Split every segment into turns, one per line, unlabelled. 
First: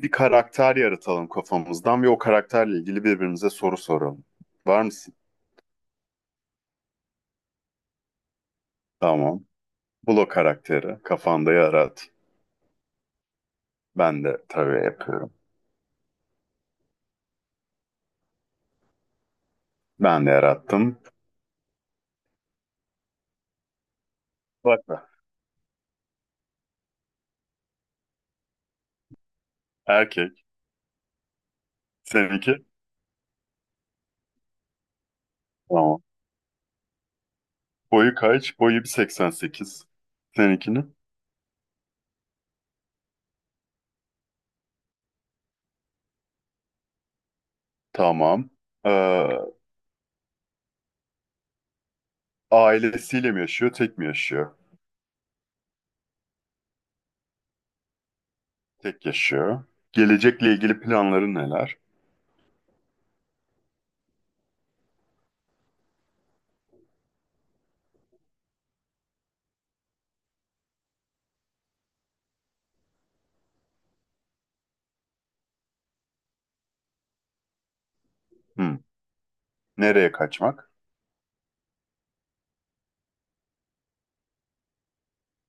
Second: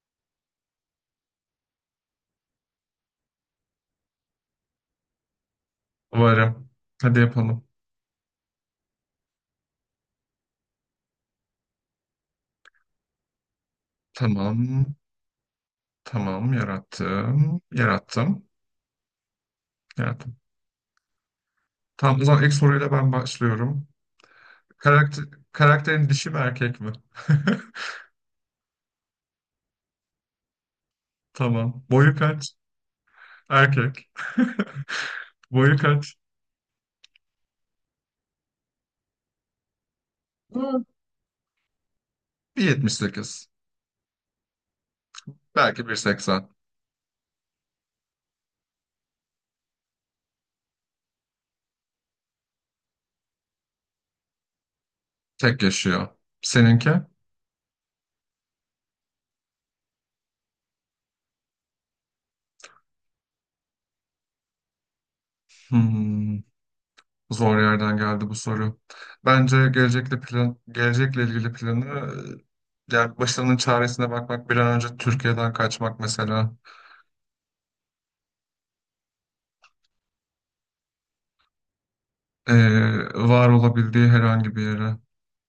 Bir karakter yaratalım kafamızdan ve o karakterle ilgili birbirimize soru soralım. Var mısın?
Varım. Hadi yapalım.
Tamam. Bul o karakteri. Kafanda yarat. Ben de tabii
Tamam.
yapıyorum.
Tamam. Yarattım. Yarattım.
Ben de
Yarattım.
yarattım.
Tamam, o zaman ilk soruyla ben başlıyorum.
Bak da.
Karakter, karakterin dişi mi, erkek mi?
Erkek.
Tamam. Boyu kaç?
Seninki?
Erkek. Boyu
Tamam.
kaç?
Boyu kaç? Boyu 1,88.
Hmm.
Seninkini?
1.78. Belki 1.80.
Tamam. Ee, ailesiyle mi yaşıyor? Tek mi yaşıyor?
Tek yaşıyor. Seninki?
Tek yaşıyor. Gelecekle ilgili planları neler?
Hmm. Zor yerden geldi bu soru. Bence gelecekle ilgili planı yani başarının çaresine bakmak, bir an önce Türkiye'den kaçmak mesela.
Hmm. Nereye kaçmak?
E, Var olabildiği herhangi bir yere.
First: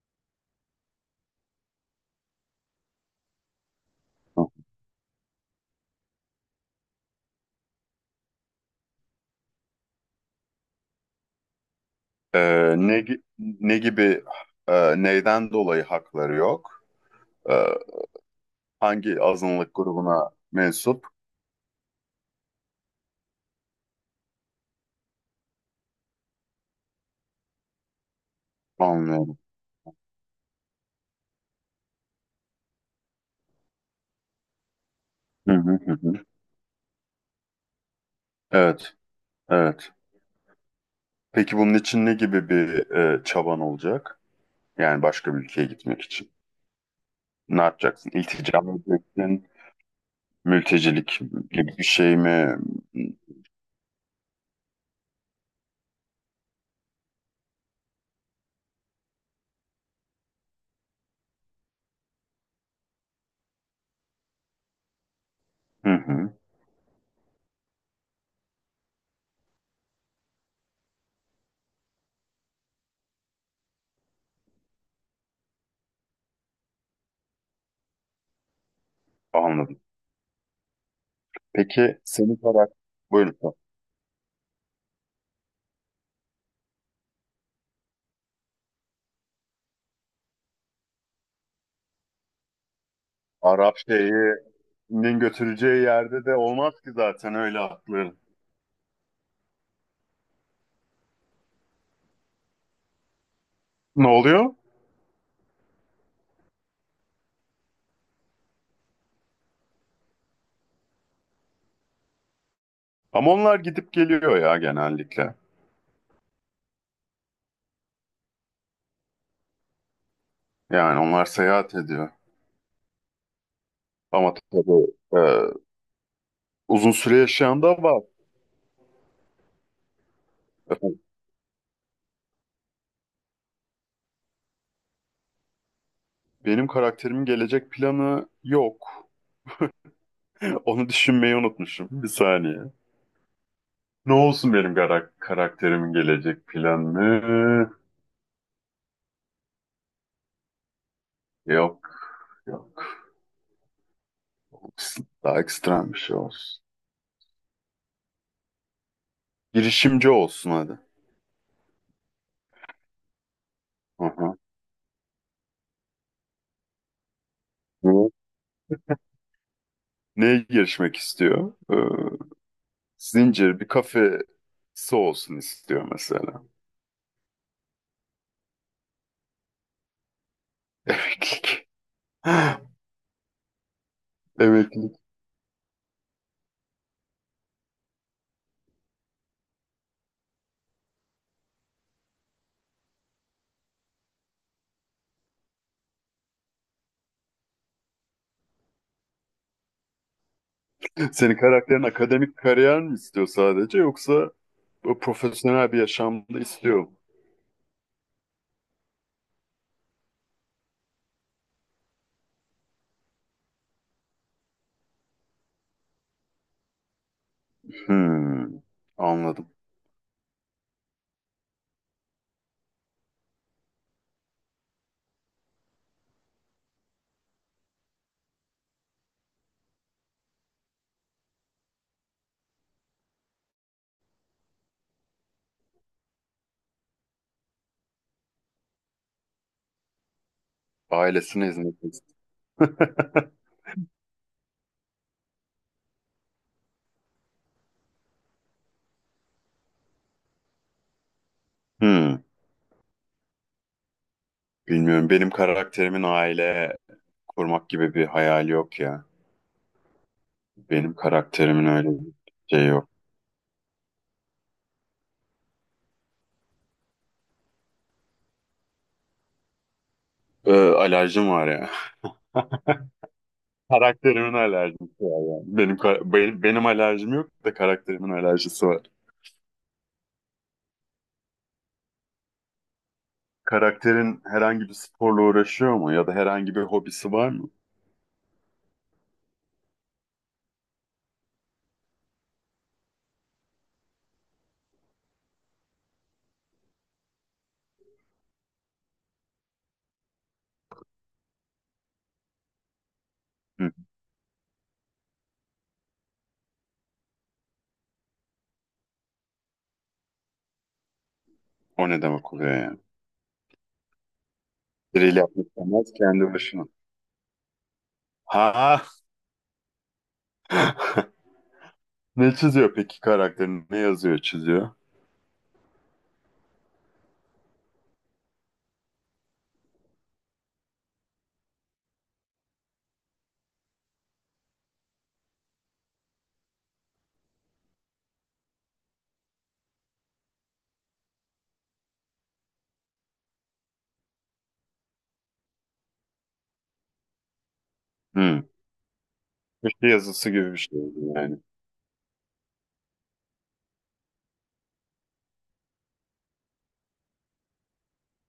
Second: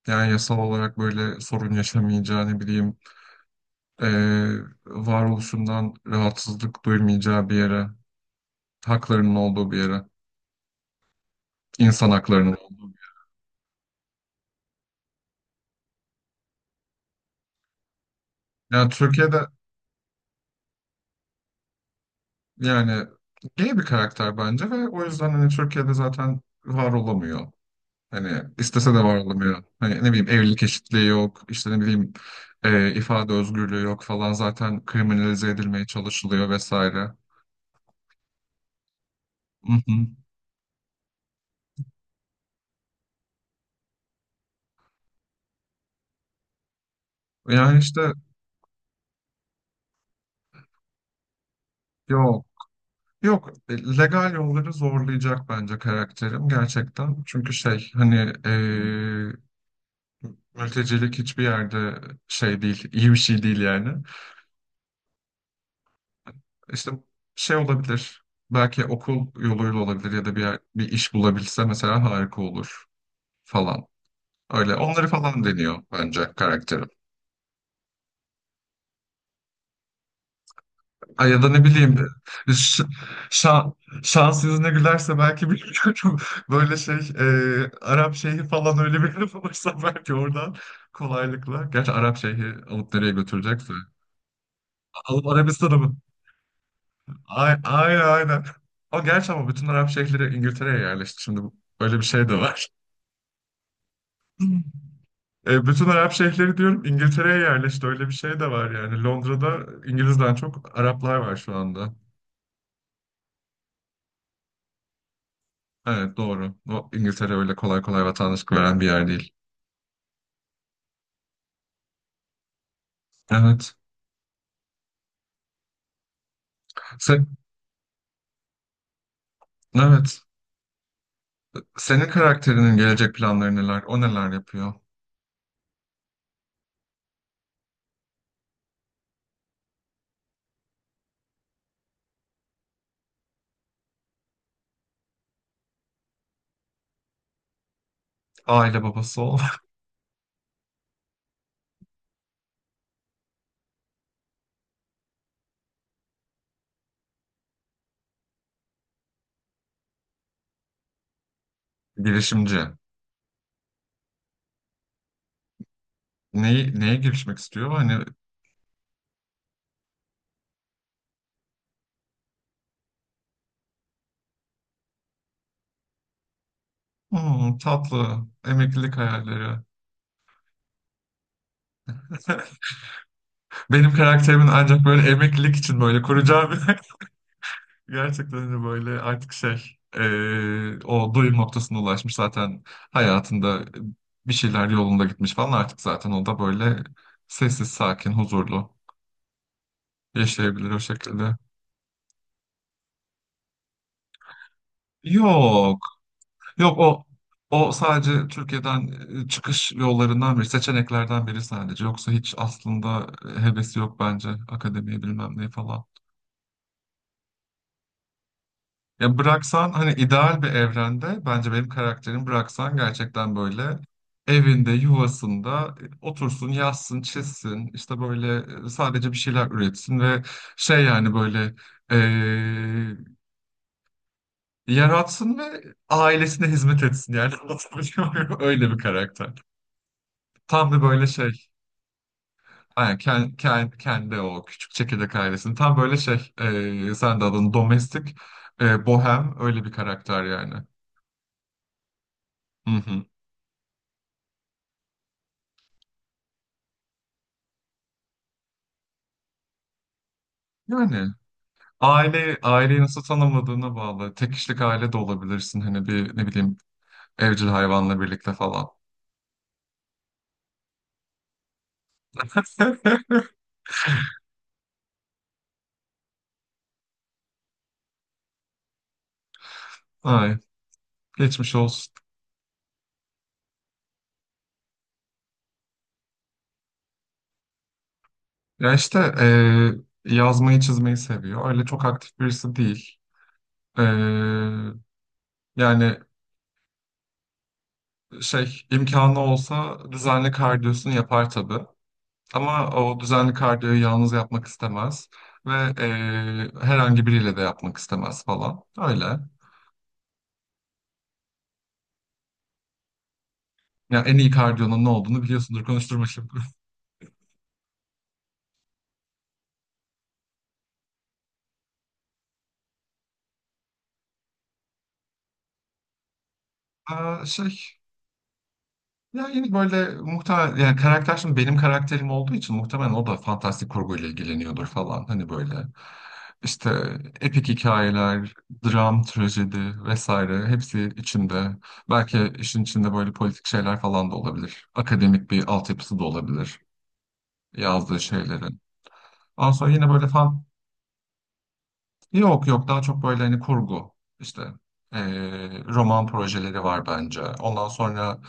Yani yasal olarak böyle sorun yaşamayacağı, ne bileyim, e, varoluşundan rahatsızlık duymayacağı bir yere. Haklarının olduğu bir yere. İnsan haklarının olduğu bir yere.
Ne gibi neyden dolayı hakları yok? Ee,
Yani
hangi
Türkiye'de,
azınlık grubuna mensup?
yani gay bir karakter bence ve o yüzden hani Türkiye'de zaten var olamıyor. Hani istese de
Anlıyorum.
varlamıyor. Hani ne bileyim, evlilik eşitliği yok, işte ne bileyim ifade özgürlüğü yok falan. Zaten kriminalize
Hı hı
edilmeye
hı hı.
çalışılıyor vesaire.
Evet,
Hı
evet.
hı.
Peki bunun için ne gibi bir çaban olacak? Yani başka bir ülkeye gitmek için. Ne
Yani
yapacaksın?
işte
İltica mı edeceksin? Mültecilik gibi bir şey
yok.
mi?
Yok. E, Legal yolları zorlayacak bence karakterim gerçekten. Çünkü şey, hani e, mültecilik hiçbir yerde şey değil, iyi bir şey değil yani.
Hı hı.
İşte şey olabilir. Belki okul yoluyla olabilir ya da bir iş bulabilse mesela harika olur falan. Öyle onları falan deniyor bence karakterim.
Anladım.
Ay ya da ne bileyim,
Peki senin
e,
karar...
ş-
Buyurun.
şa- şans yüzüne gülerse belki, bilmiyorum. Böyle şey, Arap Şeyhi falan öyle bir laf olursa belki oradan kolaylıkla. Gerçi Arap Şeyhi alıp nereye götürecekse.
Arap şeyinin
Alıp Arabistan'a
götüreceği
mı?
yerde de olmaz ki zaten
Ay,
öyle
aynen
hakları.
aynen. O gerçi, ama bütün Arap şeyhleri İngiltere'ye yerleşti. Öyle bir şey de var.
Ne oluyor?
Hmm. E, bütün Arap şeyhleri diyorum, İngiltere'ye yerleşti. Öyle bir şey de var yani. Londra'da İngiliz'den çok Araplar var şu anda.
Ama onlar gidip geliyor ya genellikle.
Evet, doğru. O İngiltere öyle kolay kolay vatandaşlık veren bir yer değil.
Yani onlar seyahat ediyor.
Evet.
Ama tabii e, uzun süre
Sen,
yaşayan da var.
evet.
Efendim,
Senin karakterinin gelecek planları neler? O neler yapıyor?
benim karakterimin gelecek planı yok. Onu düşünmeyi unutmuşum. Bir saniye. Ne olsun karakterimin gelecek planı?
Aile babası ol.
Yok, yok. Daha ekstrem bir şey olsun. Girişimci olsun hadi.
Girişimci.
Hı hı.
Neye girişmek istiyor? Hani
Hı. Neye girişmek istiyor? Zincir bir kafesi olsun istiyor mesela.
"Hmm, tatlı emeklilik hayalleri.
Evet.
Benim karakterimin
Evet.
ancak böyle emeklilik için böyle kuracağım. Gerçekten de böyle artık şey, o doyum noktasına ulaşmış zaten, hayatında bir şeyler yolunda gitmiş falan, artık zaten o da böyle sessiz, sakin, huzurlu yaşayabilir o şekilde.
Senin karakterin akademik kariyer mi istiyor sadece yoksa o profesyonel
Yok
bir yaşamda
yok
istiyor mu?
o o sadece Türkiye'den çıkış yollarından biri, seçeneklerden biri sadece, yoksa hiç aslında hevesi yok bence akademiye, bilmem ne falan.
Hmm,
Ya
anladım.
bıraksan, hani ideal bir evrende bence benim karakterim, bıraksan gerçekten böyle evinde, yuvasında otursun, yazsın, çizsin, işte böyle sadece bir şeyler üretsin ve şey, yani böyle eee, yaratsın ve ailesine hizmet etsin. Yani anlatabiliyor muyum? Öyle bir karakter. Tam bir böyle şey.
Ailesine hizmet istiyor.
Yani kendi, kendi, o küçük çekirdek ailesinin tam böyle şey, sen de adını domestik, bohem öyle bir karakter yani.
Hmm,
Hı hı.
bilmiyorum. Benim karakterimin aile kurmak gibi bir hayali yok ya. Benim
Yani
karakterimin öyle bir şey
Aileyi
yok.
nasıl tanımladığına bağlı. Tek kişilik aile de olabilirsin. Hani bir, ne bileyim, evcil hayvanla birlikte falan.
Alerjim var ya. Karakterimin alerjisi var yani. Benim alerjim yok da karakterimin alerjisi var.
Ay, geçmiş olsun.
Karakterin herhangi bir sporla uğraşıyor mu ya da herhangi bir hobisi var mı?
Ya işte, yazmayı çizmeyi seviyor. Öyle çok aktif birisi değil. E, Yani şey, imkanı olsa düzenli kardiyosunu yapar tabii. Ama o düzenli kardiyoyu yalnız yapmak istemez. Ve herhangi biriyle de yapmak istemez falan. Öyle.
O ne demek oluyor yani?
Ya en iyi kardiyonun ne
Biriyle
olduğunu
yapmak
biliyorsundur,
istemez
konuşturma şimdi.
kendi başına. Ha. Ne çiziyor peki karakterini? Ne yazıyor, çiziyor?
Aa, şey, ya yine böyle muhtemelen, yani karakter, şimdi benim karakterim olduğu için muhtemelen o da fantastik kurguyla ilgileniyordur falan, hani böyle işte epik hikayeler, dram, trajedi vesaire, hepsi içinde. Belki işin içinde böyle politik şeyler falan da olabilir. Akademik bir altyapısı da olabilir yazdığı
Hmm.
şeylerin. Ondan sonra
Köşe
yine böyle
yazısı
fan
gibi bir şey yani.
Yok yok, daha çok böyle hani kurgu, işte roman projeleri var bence. Ondan sonra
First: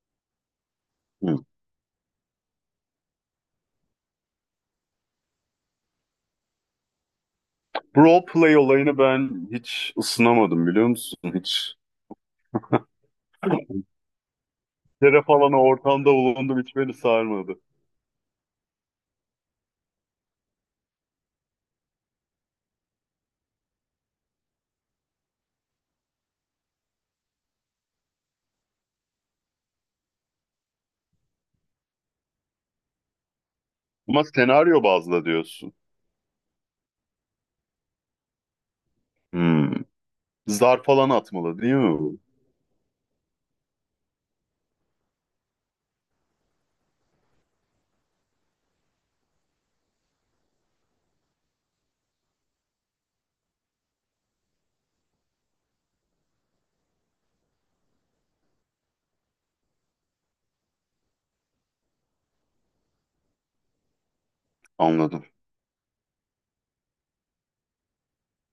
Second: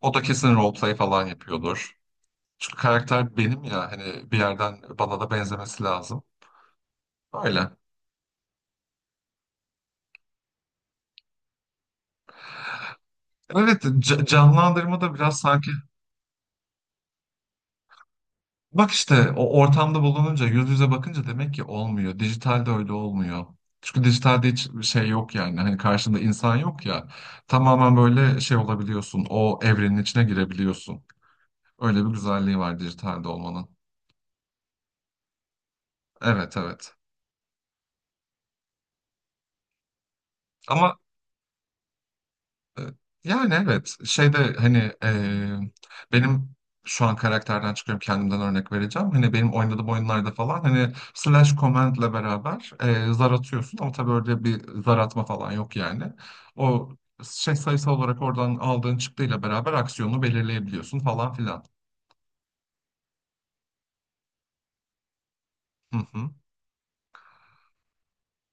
o da kesin roleplay falan
Hmm.
yapıyordur. Çünkü karakter benim ya, hani bir yerden bana da benzemesi lazım. Öyle.
Role play olayını ben hiç ısınamadım biliyor musun? Hiç.
Evet, canlandırma
Bir
da
kere
biraz
falan o
sanki.
ortamda bulundum hiç beni sarmadı.
Bak işte, o ortamda bulununca, yüz yüze bakınca demek ki olmuyor. Dijitalde öyle olmuyor. Çünkü dijitalde hiç şey yok, yani hani karşında insan yok ya, tamamen böyle şey olabiliyorsun, o evrenin içine girebiliyorsun. Öyle bir güzelliği var dijitalde olmanın.
Ama senaryo bazlı diyorsun.
Evet, evet.
Hmm. Zar
Ama
falan atmalı değil mi bu?
e, yani evet, şeyde hani, benim şu an karakterden çıkıyorum, kendimden örnek vereceğim. Hani benim oynadığım oyunlarda falan, hani slash command'le beraber zar atıyorsun, ama tabii öyle bir zar atma falan yok yani. O şey, sayısal olarak oradan aldığın çıktıyla beraber aksiyonu belirleyebiliyorsun falan filan.
Anladım.
Hı hı.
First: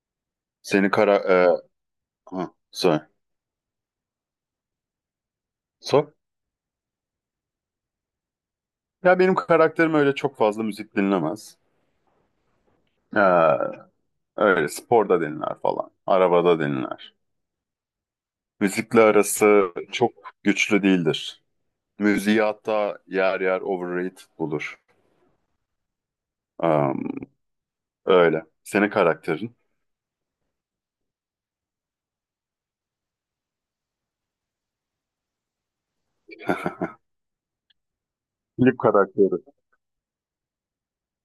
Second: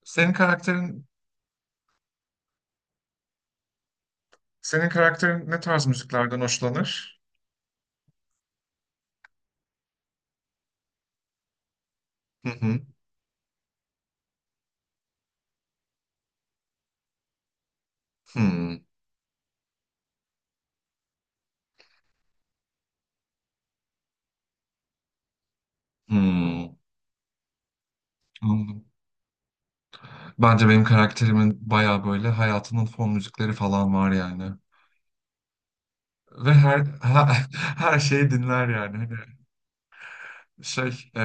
Senin
Seni
karakterin
kara... E, ha, sor.
Senin karakterin ne tarz
Sor.
müziklerden hoşlanır?
Ya benim karakterim öyle çok fazla müzik dinlemez.
Hı hı.
Ee, Öyle sporda dinler falan. Arabada dinler.
Hmm.
Müzikle arası çok güçlü değildir. Müziği hatta yer yer overrated bulur.
Hmm.
Am, öyle.
Anladım.
Senin karakterin?
Bence benim karakterimin bayağı böyle hayatının fon müzikleri falan var yani. Ve her her şeyi dinler
Filip
yani. Hani
karakteri.
şey, e,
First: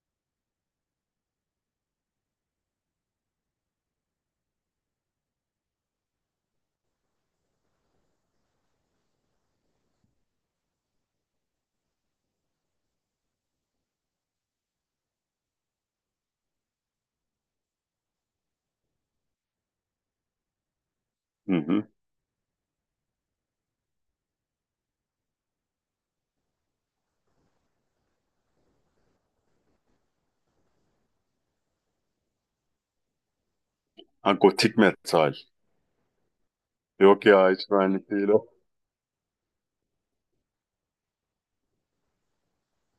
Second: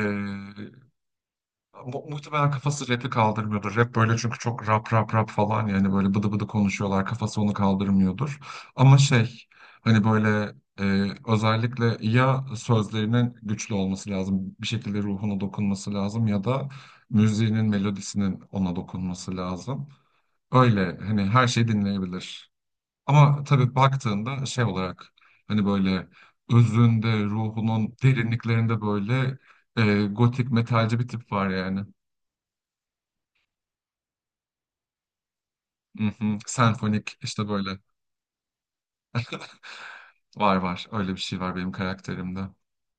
mu- muhtemelen kafası rapi kaldırmıyordur. Rap böyle, çünkü çok rap rap rap falan, yani böyle bıdı bıdı konuşuyorlar. Kafası onu kaldırmıyordur. Ama şey, hani böyle özellikle ya sözlerinin güçlü olması lazım. Bir şekilde ruhuna dokunması lazım ya da müziğinin, melodisinin ona dokunması lazım. Öyle hani her
Hı
şeyi
hı.
dinleyebilir. Ama tabii baktığında şey olarak, hani böyle özünde, ruhunun derinliklerinde böyle gotik metalci bir tip var yani.
Ha, gotik metal.
Mhm. Senfonik,
Yok
işte
ya hiç
böyle
benlik değil o.
var, öyle bir şey var benim karakterimde.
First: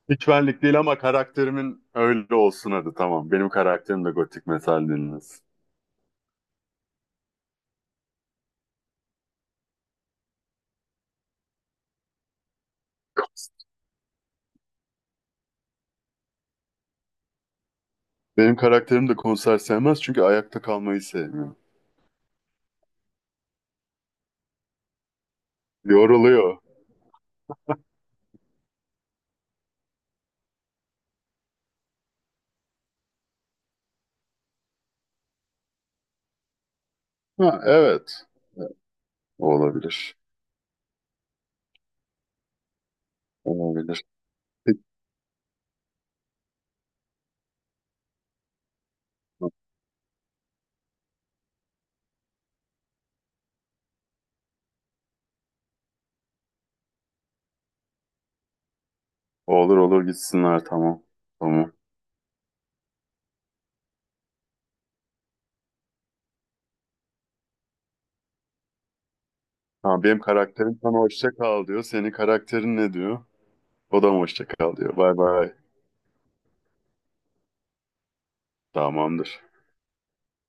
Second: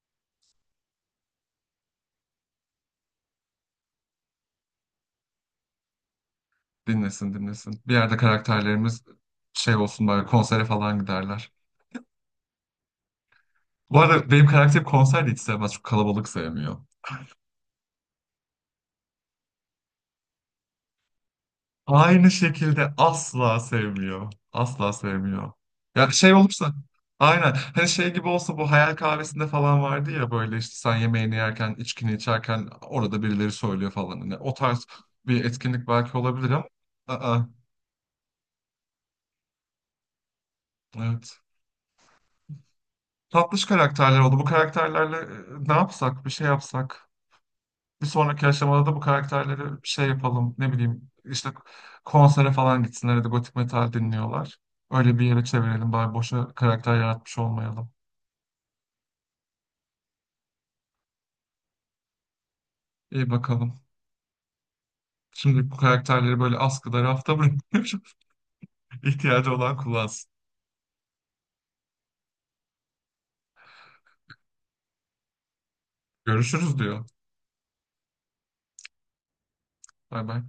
Hiç benlik değil ama karakterimin öyle olsun hadi tamam. Benim karakterim de gotik metal dinlesin.
Dinlesin, dinlesin. Bir yerde karakterlerimiz şey olsun, böyle konsere falan giderler. Bu arada benim karakterim konser de hiç sevmez. Çok kalabalık sevmiyor.
Benim karakterim de konser sevmez çünkü ayakta kalmayı sevmiyor.
Aynı şekilde asla sevmiyor. Asla sevmiyor. Ya şey
Yoruluyor.
olursa, aynen, hani şey gibi olsa, bu hayal kahvesinde falan vardı ya, böyle işte sen yemeğini yerken, içkini içerken orada birileri söylüyor falan. Hani o tarz bir etkinlik belki olabilir, ama aa,
Ha, evet. Olabilir.
evet. Tatlış
Olabilir.
karakterler oldu. Bu karakterlerle ne yapsak, bir şey yapsak, bir sonraki aşamada da bu karakterleri bir şey yapalım, ne bileyim işte konsere falan gitsinler ya da gotik metal dinliyorlar. Öyle bir yere çevirelim, bari boşa karakter yaratmış olmayalım.
Olur olur gitsinler tamam. Tamam.
İyi bakalım. Şimdi bu karakterleri böyle askıda, rafta bırakıyorum. İhtiyacı olan
Ha, benim
kullansın.
karakterim sana hoşça kal diyor. Senin karakterin ne diyor? O da mı hoşça kal diyor. Bay bay.
Görüşürüz diyor.
Tamamdır.
Bay bay.